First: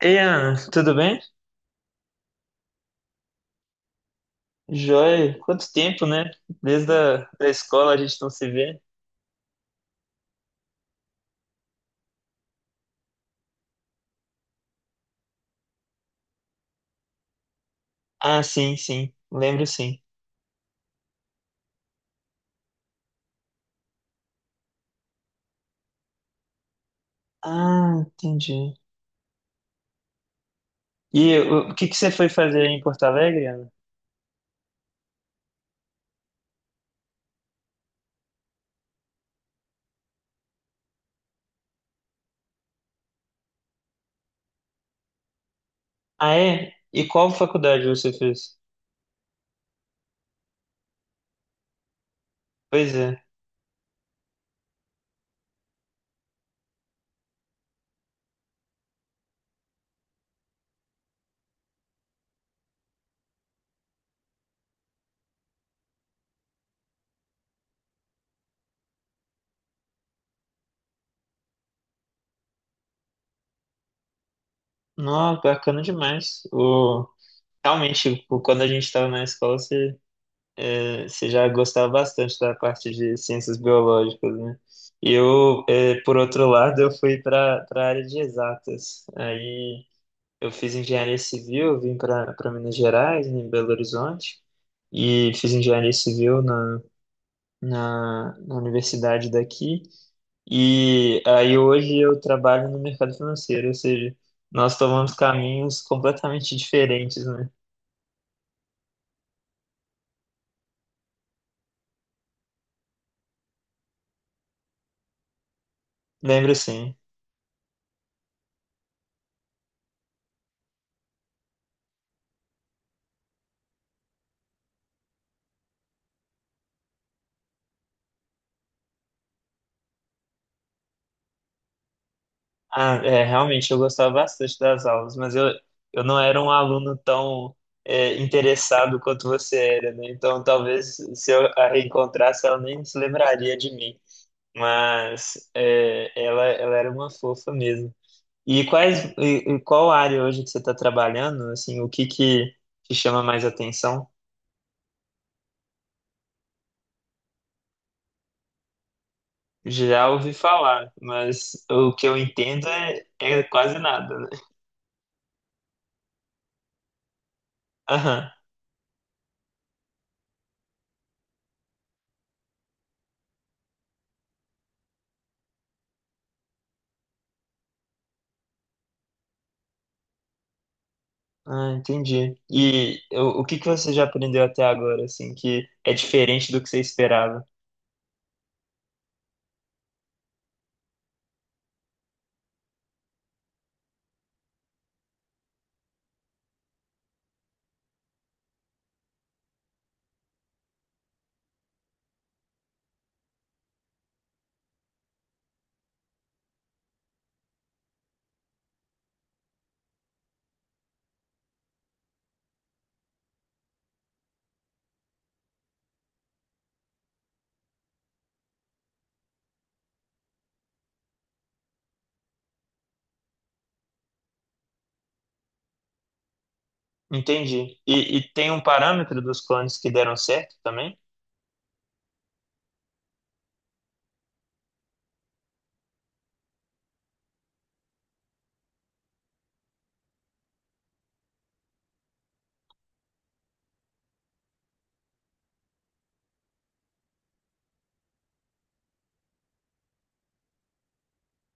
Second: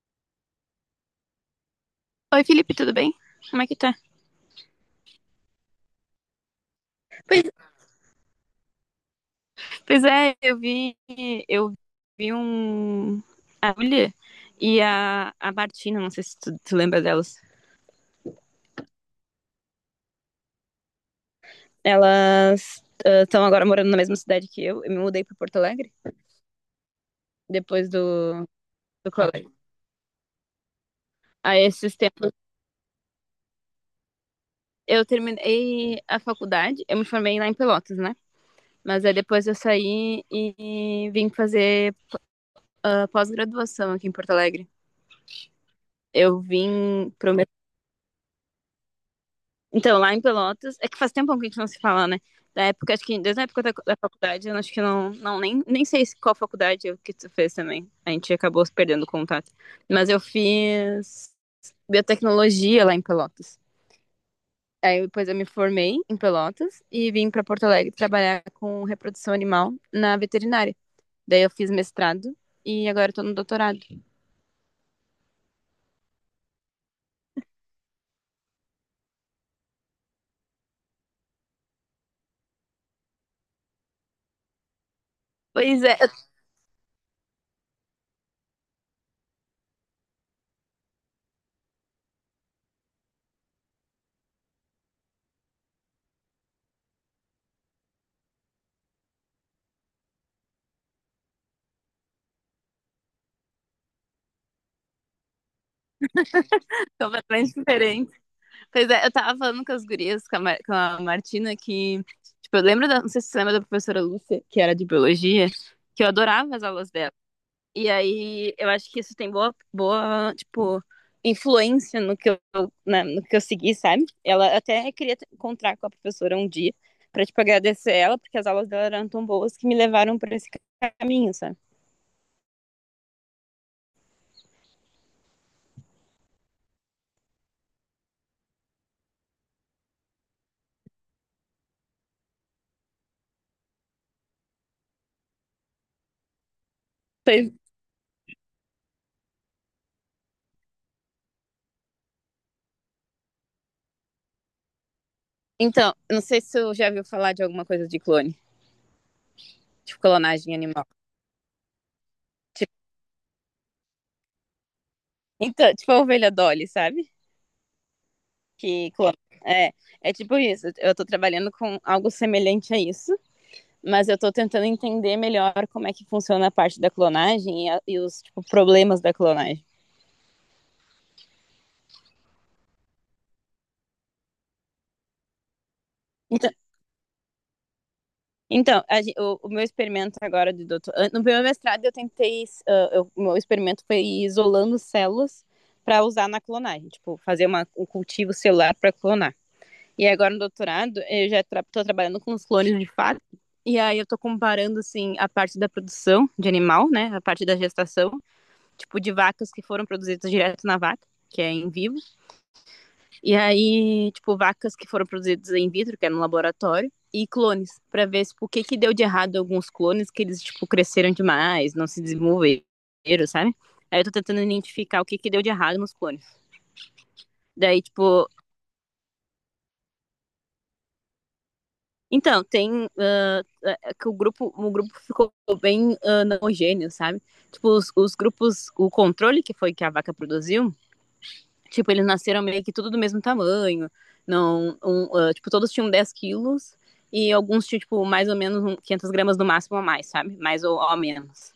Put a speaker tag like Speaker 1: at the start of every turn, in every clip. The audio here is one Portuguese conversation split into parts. Speaker 1: Ei, Ana, tudo bem?
Speaker 2: Oi, Felipe, tudo bem? Como é que tá?
Speaker 1: Joia, quanto tempo, né? Desde a
Speaker 2: Pois
Speaker 1: da escola a gente não se vê.
Speaker 2: Pois é, eu vi, eu vi um a Julia e a Martina, não sei se tu lembra delas.
Speaker 1: Ah, sim, sim, lembro sim.
Speaker 2: Elas estão agora morando na mesma cidade que eu. Eu me mudei para Porto Alegre depois
Speaker 1: Ah, entendi.
Speaker 2: do colégio.
Speaker 1: E
Speaker 2: Aí
Speaker 1: o que que
Speaker 2: esses
Speaker 1: você foi
Speaker 2: tempos
Speaker 1: fazer aí em Porto Alegre, Ana?
Speaker 2: eu terminei a faculdade, eu me formei lá em Pelotas, né? Mas aí depois eu saí e vim fazer pós-graduação aqui em Porto Alegre.
Speaker 1: Ah,
Speaker 2: Eu
Speaker 1: é? E
Speaker 2: vim
Speaker 1: qual
Speaker 2: pro
Speaker 1: faculdade você fez?
Speaker 2: Então, lá em Pelotas, é que faz tempo que a gente não se fala, né? Da
Speaker 1: Pois
Speaker 2: época, acho que
Speaker 1: é.
Speaker 2: desde a época da faculdade, eu acho que não nem sei qual que tu fez também. A gente acabou se perdendo o contato. Mas eu fiz biotecnologia lá em Pelotas. Aí depois eu me formei em Pelotas e vim para Porto Alegre trabalhar com reprodução animal na veterinária. Daí eu fiz mestrado e agora eu tô no doutorado.
Speaker 1: Nossa, bacana demais. O, realmente, quando a gente estava na escola, você, você já gostava bastante da parte de ciências biológicas, né? Eu,
Speaker 2: Pois é,
Speaker 1: por outro lado, eu fui para a área de exatas. Aí. Eu fiz engenharia civil, vim para Minas Gerais, né, em Belo Horizonte, e fiz engenharia civil na universidade daqui. E aí hoje eu trabalho no mercado financeiro, ou seja, nós tomamos caminhos completamente diferentes, né?
Speaker 2: completamente diferente. Pois é, eu tava falando com as gurias, com a Martina, que, tipo, eu lembro da, não sei se você lembra da professora Lúcia, que era de biologia, que eu
Speaker 1: Lembro
Speaker 2: adorava as aulas
Speaker 1: sim.
Speaker 2: dela. E aí, eu acho que isso tem boa, tipo, influência no que no que eu segui, sabe? Ela até queria encontrar com a professora um dia, pra, tipo, agradecer ela, porque as aulas dela eram tão boas que me levaram pra esse caminho, sabe?
Speaker 1: Ah, é, realmente eu gostava bastante das aulas, mas eu não era um aluno tão interessado quanto você era, né? Então talvez se eu a reencontrasse, ela nem se lembraria de mim. Mas é, ela era uma fofa
Speaker 2: Pois-
Speaker 1: mesmo. E qual área hoje que você está trabalhando? Assim, o que que te chama mais atenção?
Speaker 2: Então, eu não sei se você já viu falar de alguma coisa de clone, tipo,
Speaker 1: Já ouvi
Speaker 2: clonagem animal.
Speaker 1: falar, mas o que eu entendo
Speaker 2: Tipo,
Speaker 1: é, é quase nada, né?
Speaker 2: tipo a ovelha Dolly, sabe?
Speaker 1: Aham.
Speaker 2: Que clona. É, é tipo isso. Eu tô trabalhando com algo semelhante a isso, mas eu tô tentando entender melhor como é que funciona a parte da clonagem e os tipo, problemas da clonagem.
Speaker 1: Ah, entendi. E o que que você já aprendeu até agora, assim, que é diferente
Speaker 2: Então,
Speaker 1: do que você esperava?
Speaker 2: o meu experimento agora de doutor, no meu mestrado eu tentei, o meu experimento foi ir isolando células para usar na clonagem, tipo fazer um cultivo celular para clonar. E agora no doutorado, eu já tra tô trabalhando com os clones de fato. E aí eu tô comparando, assim, a parte da produção de animal, né? A parte da gestação, tipo, de vacas que foram produzidas direto na vaca, que é em vivo. E aí, tipo, vacas que foram produzidas em vitro, que é no laboratório. E clones, para ver, tipo, o que que deu de errado alguns clones, que eles, tipo, cresceram demais, não se desenvolveram, sabe? Aí eu tô tentando identificar o que que deu de errado nos clones.
Speaker 1: Entendi.
Speaker 2: Daí,
Speaker 1: E,
Speaker 2: tipo,
Speaker 1: e tem um parâmetro dos clones que deram certo também?
Speaker 2: então, tem. É é que o grupo ficou bem não homogêneo, sabe? Tipo, os grupos, o controle que foi que a vaca produziu, tipo, eles nasceram meio que tudo do mesmo tamanho. Não, um, tipo, todos tinham 10 quilos e alguns tinham, tipo, mais ou menos gramas no máximo a mais, sabe? Mais ou menos.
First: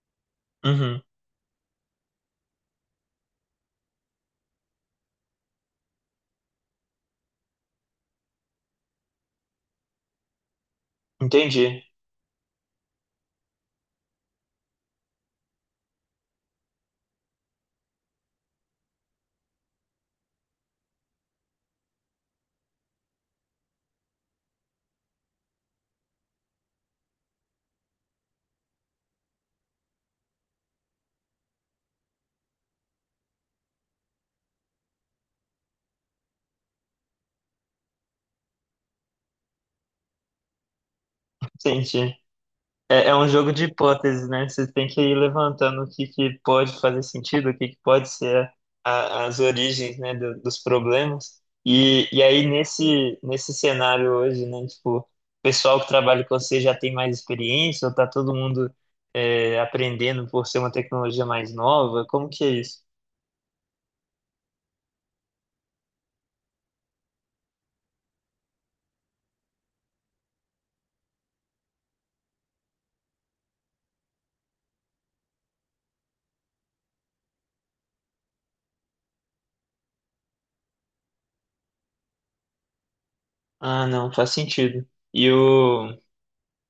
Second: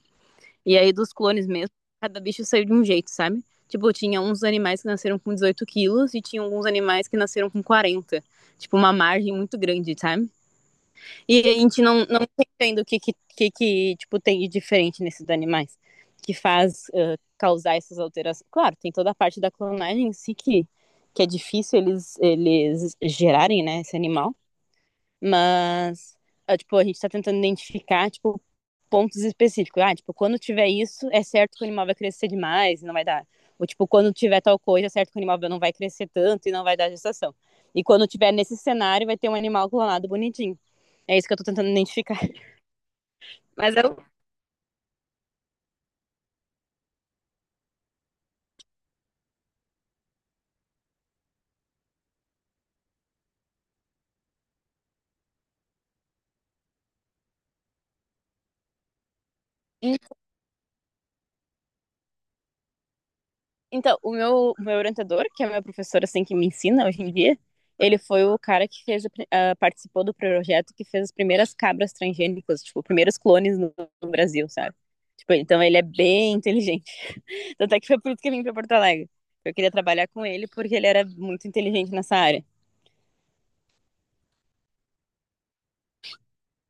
Speaker 2: E aí,
Speaker 1: Uhum.
Speaker 2: dos clones mesmo, cada bicho saiu de um jeito, sabe? Tipo, tinha uns animais que nasceram com 18 quilos e tinha alguns animais que nasceram com 40. Tipo, uma margem muito grande, sabe? E a gente
Speaker 1: Entendi.
Speaker 2: não tá o que, tipo, tem de diferente nesses animais que faz causar essas alterações. Claro, tem toda a parte da clonagem em si que é difícil eles gerarem, né, esse animal, mas, tipo, a gente está tentando identificar, tipo, pontos específicos. Ah, tipo, quando tiver isso, é certo que o animal vai crescer demais e não vai dar. Ou, tipo, quando tiver tal coisa, é certo que o animal não vai crescer tanto e não vai dar gestação. E quando tiver nesse cenário, vai ter um animal clonado bonitinho. É isso que eu tô tentando
Speaker 1: Entendi.
Speaker 2: identificar.
Speaker 1: É, é um jogo de
Speaker 2: Mas eu.
Speaker 1: hipóteses, né? Você tem que ir levantando que pode fazer sentido, que pode ser as origens, né, dos problemas. E aí, nesse cenário hoje, né, tipo, o pessoal que trabalha com você já tem mais experiência ou tá todo mundo aprendendo por ser uma tecnologia mais nova? Como que é isso?
Speaker 2: Então, o meu orientador, que é meu professor, assim, que me ensina hoje em dia, ele foi o cara que participou do projeto que fez as primeiras cabras transgênicas, tipo, primeiros clones no Brasil, sabe? Tipo, então ele é bem inteligente. Tanto é que foi por isso que eu vim pra Porto Alegre. Eu queria trabalhar com ele porque ele era muito inteligente nessa área.
Speaker 1: Ah, não, faz sentido. E o.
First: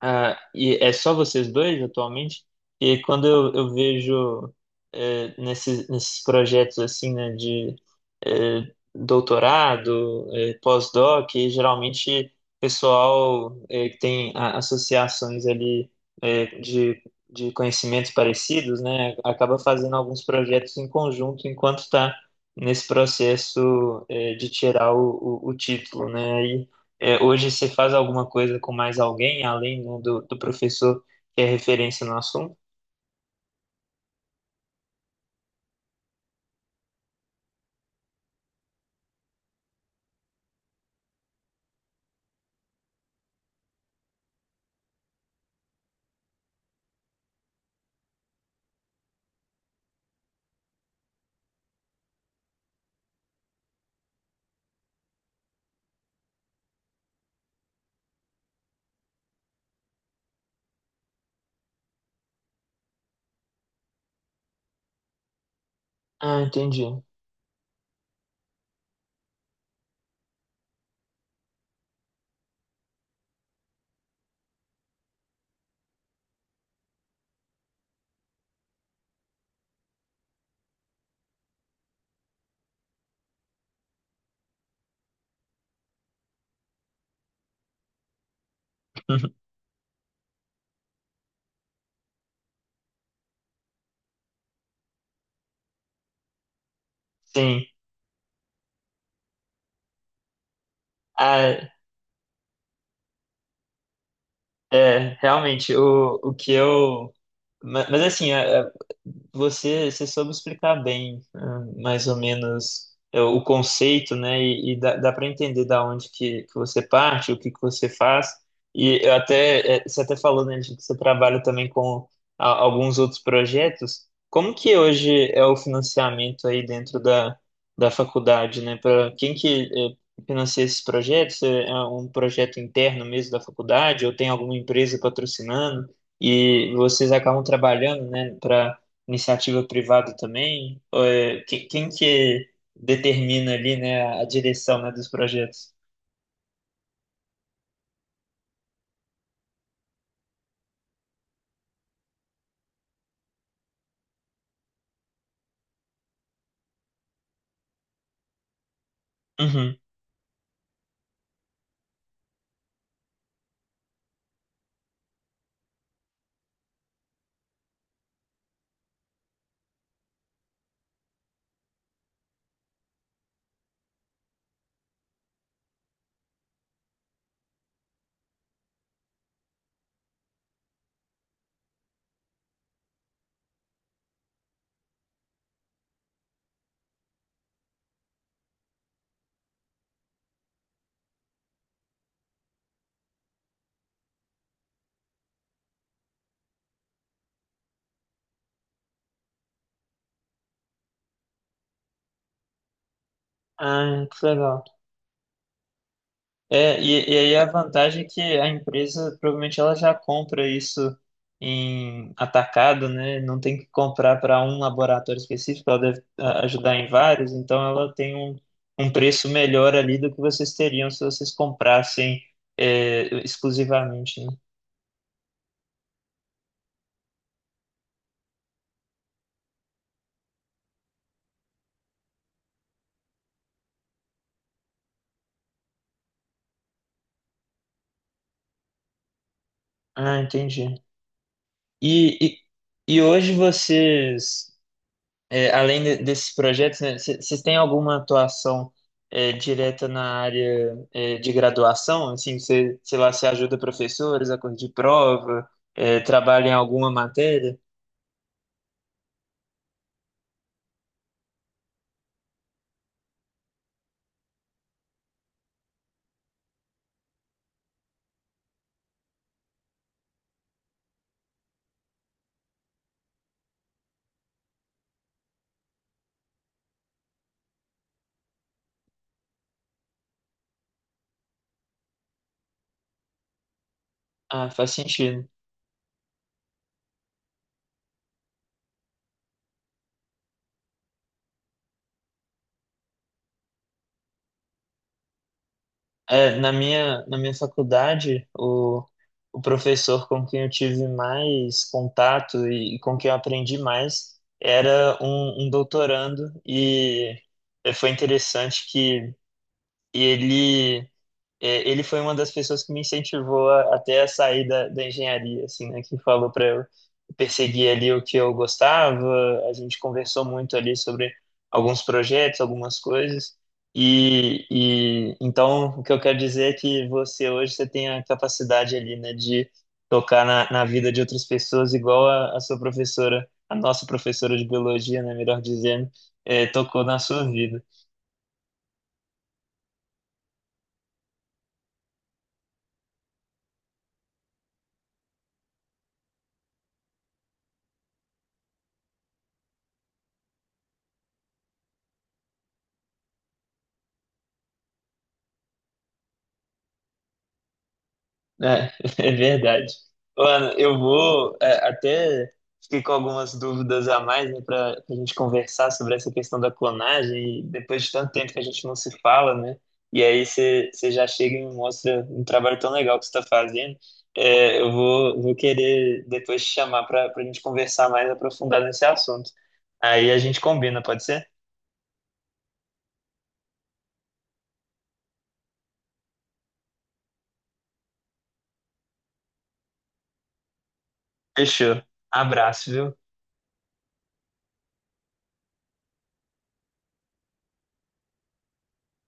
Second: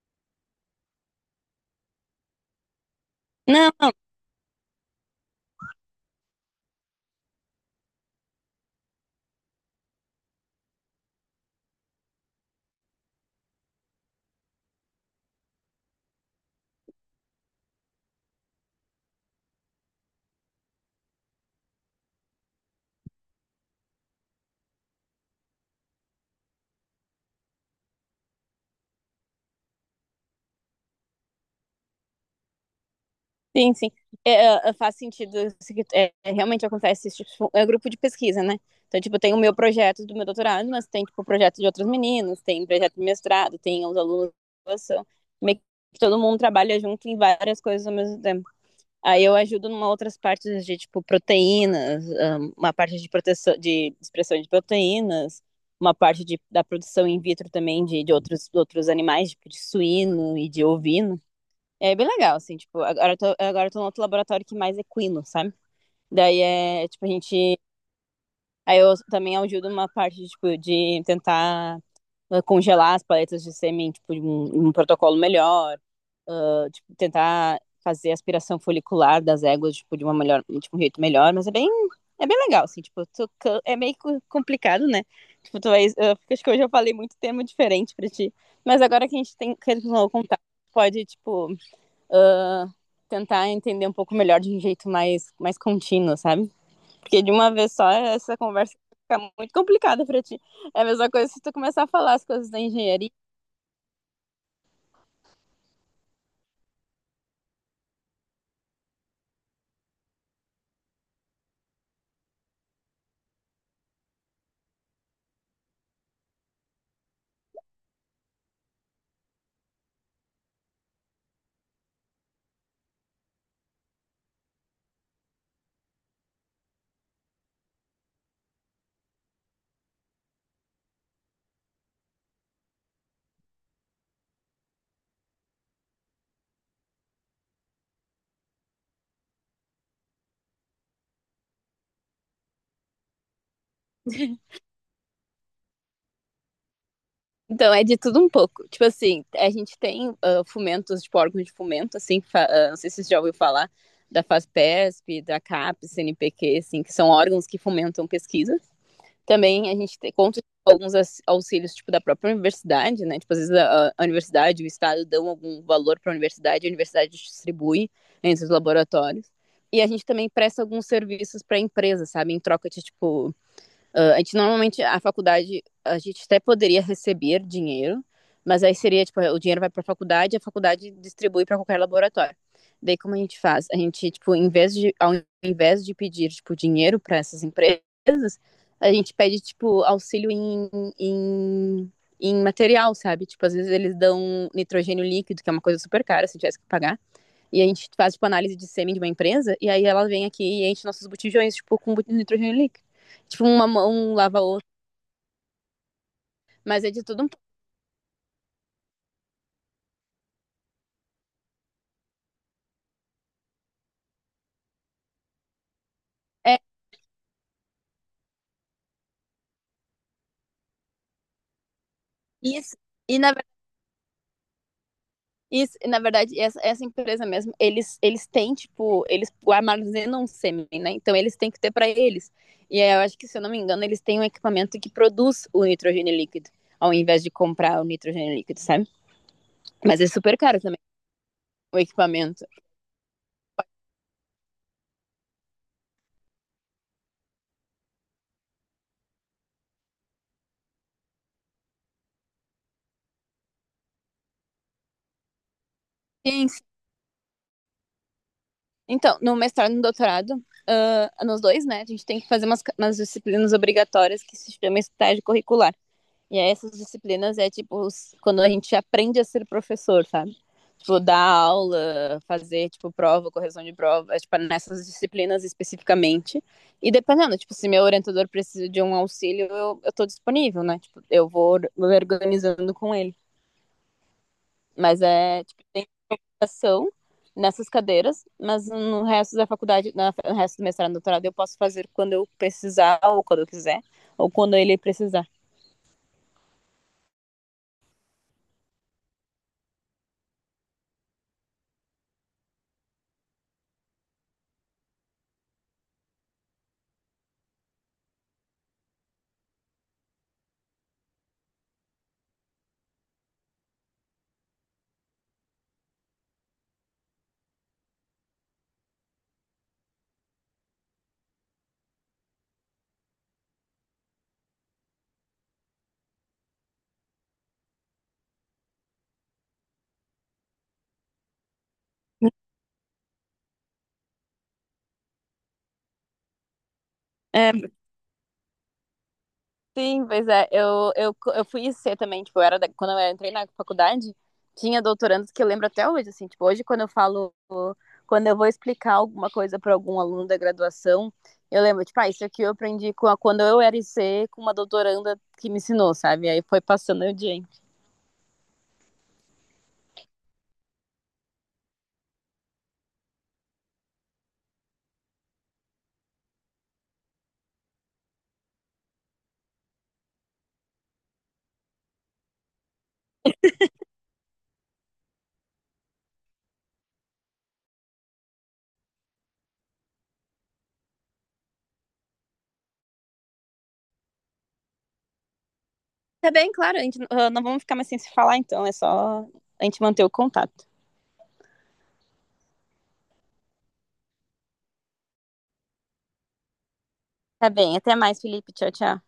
Speaker 1: Ah, e é só vocês dois atualmente? E quando eu
Speaker 2: Não,
Speaker 1: vejo nesses, nesses projetos assim, né, de doutorado, pós-doc, e geralmente pessoal que tem associações ali eh, de, de conhecimentos parecidos, né, acaba fazendo alguns projetos em conjunto enquanto está nesse processo de tirar o título, né? É, hoje você faz alguma coisa com mais alguém, além do do professor que é referência no assunto?
Speaker 2: sim, sim. Faz sentido. É, é, realmente acontece isso. Tipo, é grupo de pesquisa, né? Então, tipo, tem o meu projeto do meu doutorado, mas tem, tipo, projeto de outros meninos, tem projeto de mestrado, tem os alunos de graduação. Meio que todo mundo trabalha junto em várias coisas ao mesmo tempo. Aí eu ajudo em outras partes de, tipo, proteínas, uma parte de proteção, de expressão de proteínas, uma parte da produção in vitro também de outros animais, tipo, de suíno e de ovino. É bem legal, assim, tipo, agora eu tô no outro laboratório que mais é equino, sabe?
Speaker 1: Ah,
Speaker 2: Daí
Speaker 1: entendi.
Speaker 2: é, tipo, a gente. Aí eu também ajudo uma parte, de, tipo, de tentar congelar as paletas de sêmen, tipo, de um protocolo melhor, tipo, tentar fazer a aspiração folicular das éguas, tipo, de uma melhor, de um jeito melhor, mas é bem legal, assim, tipo, é meio complicado, né? Tipo, tu vai, eu acho que hoje eu falei muito tema diferente pra ti, mas agora que a gente tem, que a gente tem contato, pode, tipo, uh, tentar entender um pouco melhor de um jeito mais, mais contínuo, sabe? Porque de uma
Speaker 1: Sim.
Speaker 2: vez só essa conversa fica muito complicada para ti. É a mesma coisa se tu
Speaker 1: Ah,
Speaker 2: começar a falar as coisas da engenharia.
Speaker 1: é, realmente, o que eu. Mas, assim, você, você soube explicar bem, ah, mais ou menos, é, o conceito, né? E dá para entender da onde que você parte, o que que você faz. E eu até, é, você até falou, né, de que você trabalha também com alguns outros projetos. Como que hoje é o financiamento aí dentro da, da faculdade, né? Para quem que é, financia esses projetos? É é um projeto interno mesmo da faculdade ou tem alguma empresa patrocinando? E vocês acabam trabalhando, né, para iniciativa privada também? Ou quem que determina ali, né, a direção, né, dos projetos?
Speaker 2: Então, é de tudo um pouco. Tipo assim, a gente tem fomentos, tipo órgãos de fomento, assim, não sei se você já ouviu falar, da FASPESP, da CAPES, CNPq, assim, que são órgãos que fomentam pesquisa. Também a
Speaker 1: Uhum.
Speaker 2: gente conta com alguns auxílios, tipo, da própria universidade, né? Tipo, às vezes a universidade, o estado dão algum valor para a universidade distribui entre os laboratórios. E a gente também presta alguns serviços para empresas, sabe? Em troca de, tipo, ah, a gente normalmente, a faculdade, a gente até poderia receber dinheiro, mas aí seria, tipo, o dinheiro vai para a faculdade e a faculdade distribui para qualquer laboratório. Daí, como a gente faz? A gente, tipo, em vez de, ao invés de pedir, tipo, dinheiro para essas empresas, a gente pede, tipo, auxílio em, em material, sabe? Tipo, às vezes eles dão nitrogênio líquido, que é uma coisa super cara, se tivesse que pagar. E a gente faz, tipo, análise de sêmen de uma empresa, e aí ela vem aqui e enche nossos botijões, tipo, com nitrogênio líquido. Tipo, uma
Speaker 1: Ah,
Speaker 2: mão
Speaker 1: que
Speaker 2: lava a
Speaker 1: legal.
Speaker 2: outra.
Speaker 1: É,
Speaker 2: Mas é de
Speaker 1: e
Speaker 2: tudo um...
Speaker 1: aí a vantagem é que a empresa provavelmente ela já compra isso em atacado, né? Não tem que comprar para um laboratório específico, ela deve ah,
Speaker 2: É
Speaker 1: ajudar em vários, então ela tem um, um preço melhor ali do que vocês teriam se vocês comprassem
Speaker 2: isso.
Speaker 1: é,
Speaker 2: E na, verdade...
Speaker 1: exclusivamente, né?
Speaker 2: isso, e na verdade, essa empresa mesmo, eles têm, tipo, eles armazenam sêmen, né? Então eles têm que ter para eles. E aí, eu acho que, se eu não me engano, eles têm um equipamento que produz o nitrogênio líquido, ao invés de comprar o nitrogênio líquido, sabe? Mas é
Speaker 1: Ah,
Speaker 2: super caro também
Speaker 1: entendi.
Speaker 2: o
Speaker 1: E,
Speaker 2: equipamento.
Speaker 1: e hoje vocês, é, além desses projetos, né, vocês têm alguma atuação é, direta na área é, de graduação? Assim, você, sei lá, você ajuda professores a corrigir prova, é, trabalha
Speaker 2: Sim,
Speaker 1: em alguma matéria?
Speaker 2: então, no mestrado e no doutorado, ah, nos dois, né, a gente tem que fazer umas disciplinas obrigatórias que se chama estágio curricular. E aí essas disciplinas é tipo quando a gente aprende a ser professor, sabe? Tipo, dar aula, fazer, tipo, prova, correção de prova, é, tipo, nessas disciplinas especificamente. E dependendo, tipo, se meu orientador precisa de um auxílio, eu tô disponível, né? Tipo, eu vou me organizando com ele.
Speaker 1: Ah, faz
Speaker 2: Mas
Speaker 1: sentido.
Speaker 2: é, graduação nessas cadeiras, mas no resto da faculdade, no resto do mestrado e doutorado, eu posso fazer quando eu precisar, ou quando eu quiser, ou quando ele precisar.
Speaker 1: É, na na minha faculdade, o professor com quem eu tive mais contato e com quem eu aprendi mais era um doutorando, e foi interessante que ele ele foi uma das pessoas que me incentivou a, até a sair da, da engenharia, assim, né? Que falou para eu perseguir ali o que eu gostava. A gente conversou muito ali sobre alguns projetos, algumas coisas. E então o que eu quero dizer é que você hoje você tem a capacidade ali, né, de tocar na, na vida de outras pessoas, igual a sua professora, a nossa professora de biologia, né, melhor dizendo, é, tocou na sua
Speaker 2: É,
Speaker 1: vida.
Speaker 2: sim, pois é, eu fui IC também, tipo, eu era quando eu entrei na faculdade, tinha doutorandos que eu lembro até hoje, assim, tipo, hoje quando eu falo, quando eu vou explicar alguma coisa para algum aluno da graduação, eu lembro, tipo, ah, isso aqui eu aprendi quando eu era IC com uma doutoranda que me ensinou, sabe? Aí foi passando o dia.
Speaker 1: É, é verdade. Ô, eu vou é, até fiquei com algumas dúvidas a mais, né, para a gente conversar sobre essa questão da clonagem, e depois de tanto tempo que a gente não se fala, né? E aí você já chega e me mostra um trabalho tão legal que você está fazendo. É, eu vou querer depois te chamar para a gente conversar mais aprofundado nesse assunto. Aí a gente combina, pode ser?
Speaker 2: Tá bem, claro. A gente, ah, não vamos ficar mais sem se falar, então. É só a gente manter o contato.
Speaker 1: Fechou. Abraço, viu?
Speaker 2: Tá bem. Até mais, Felipe. Tchau, tchau.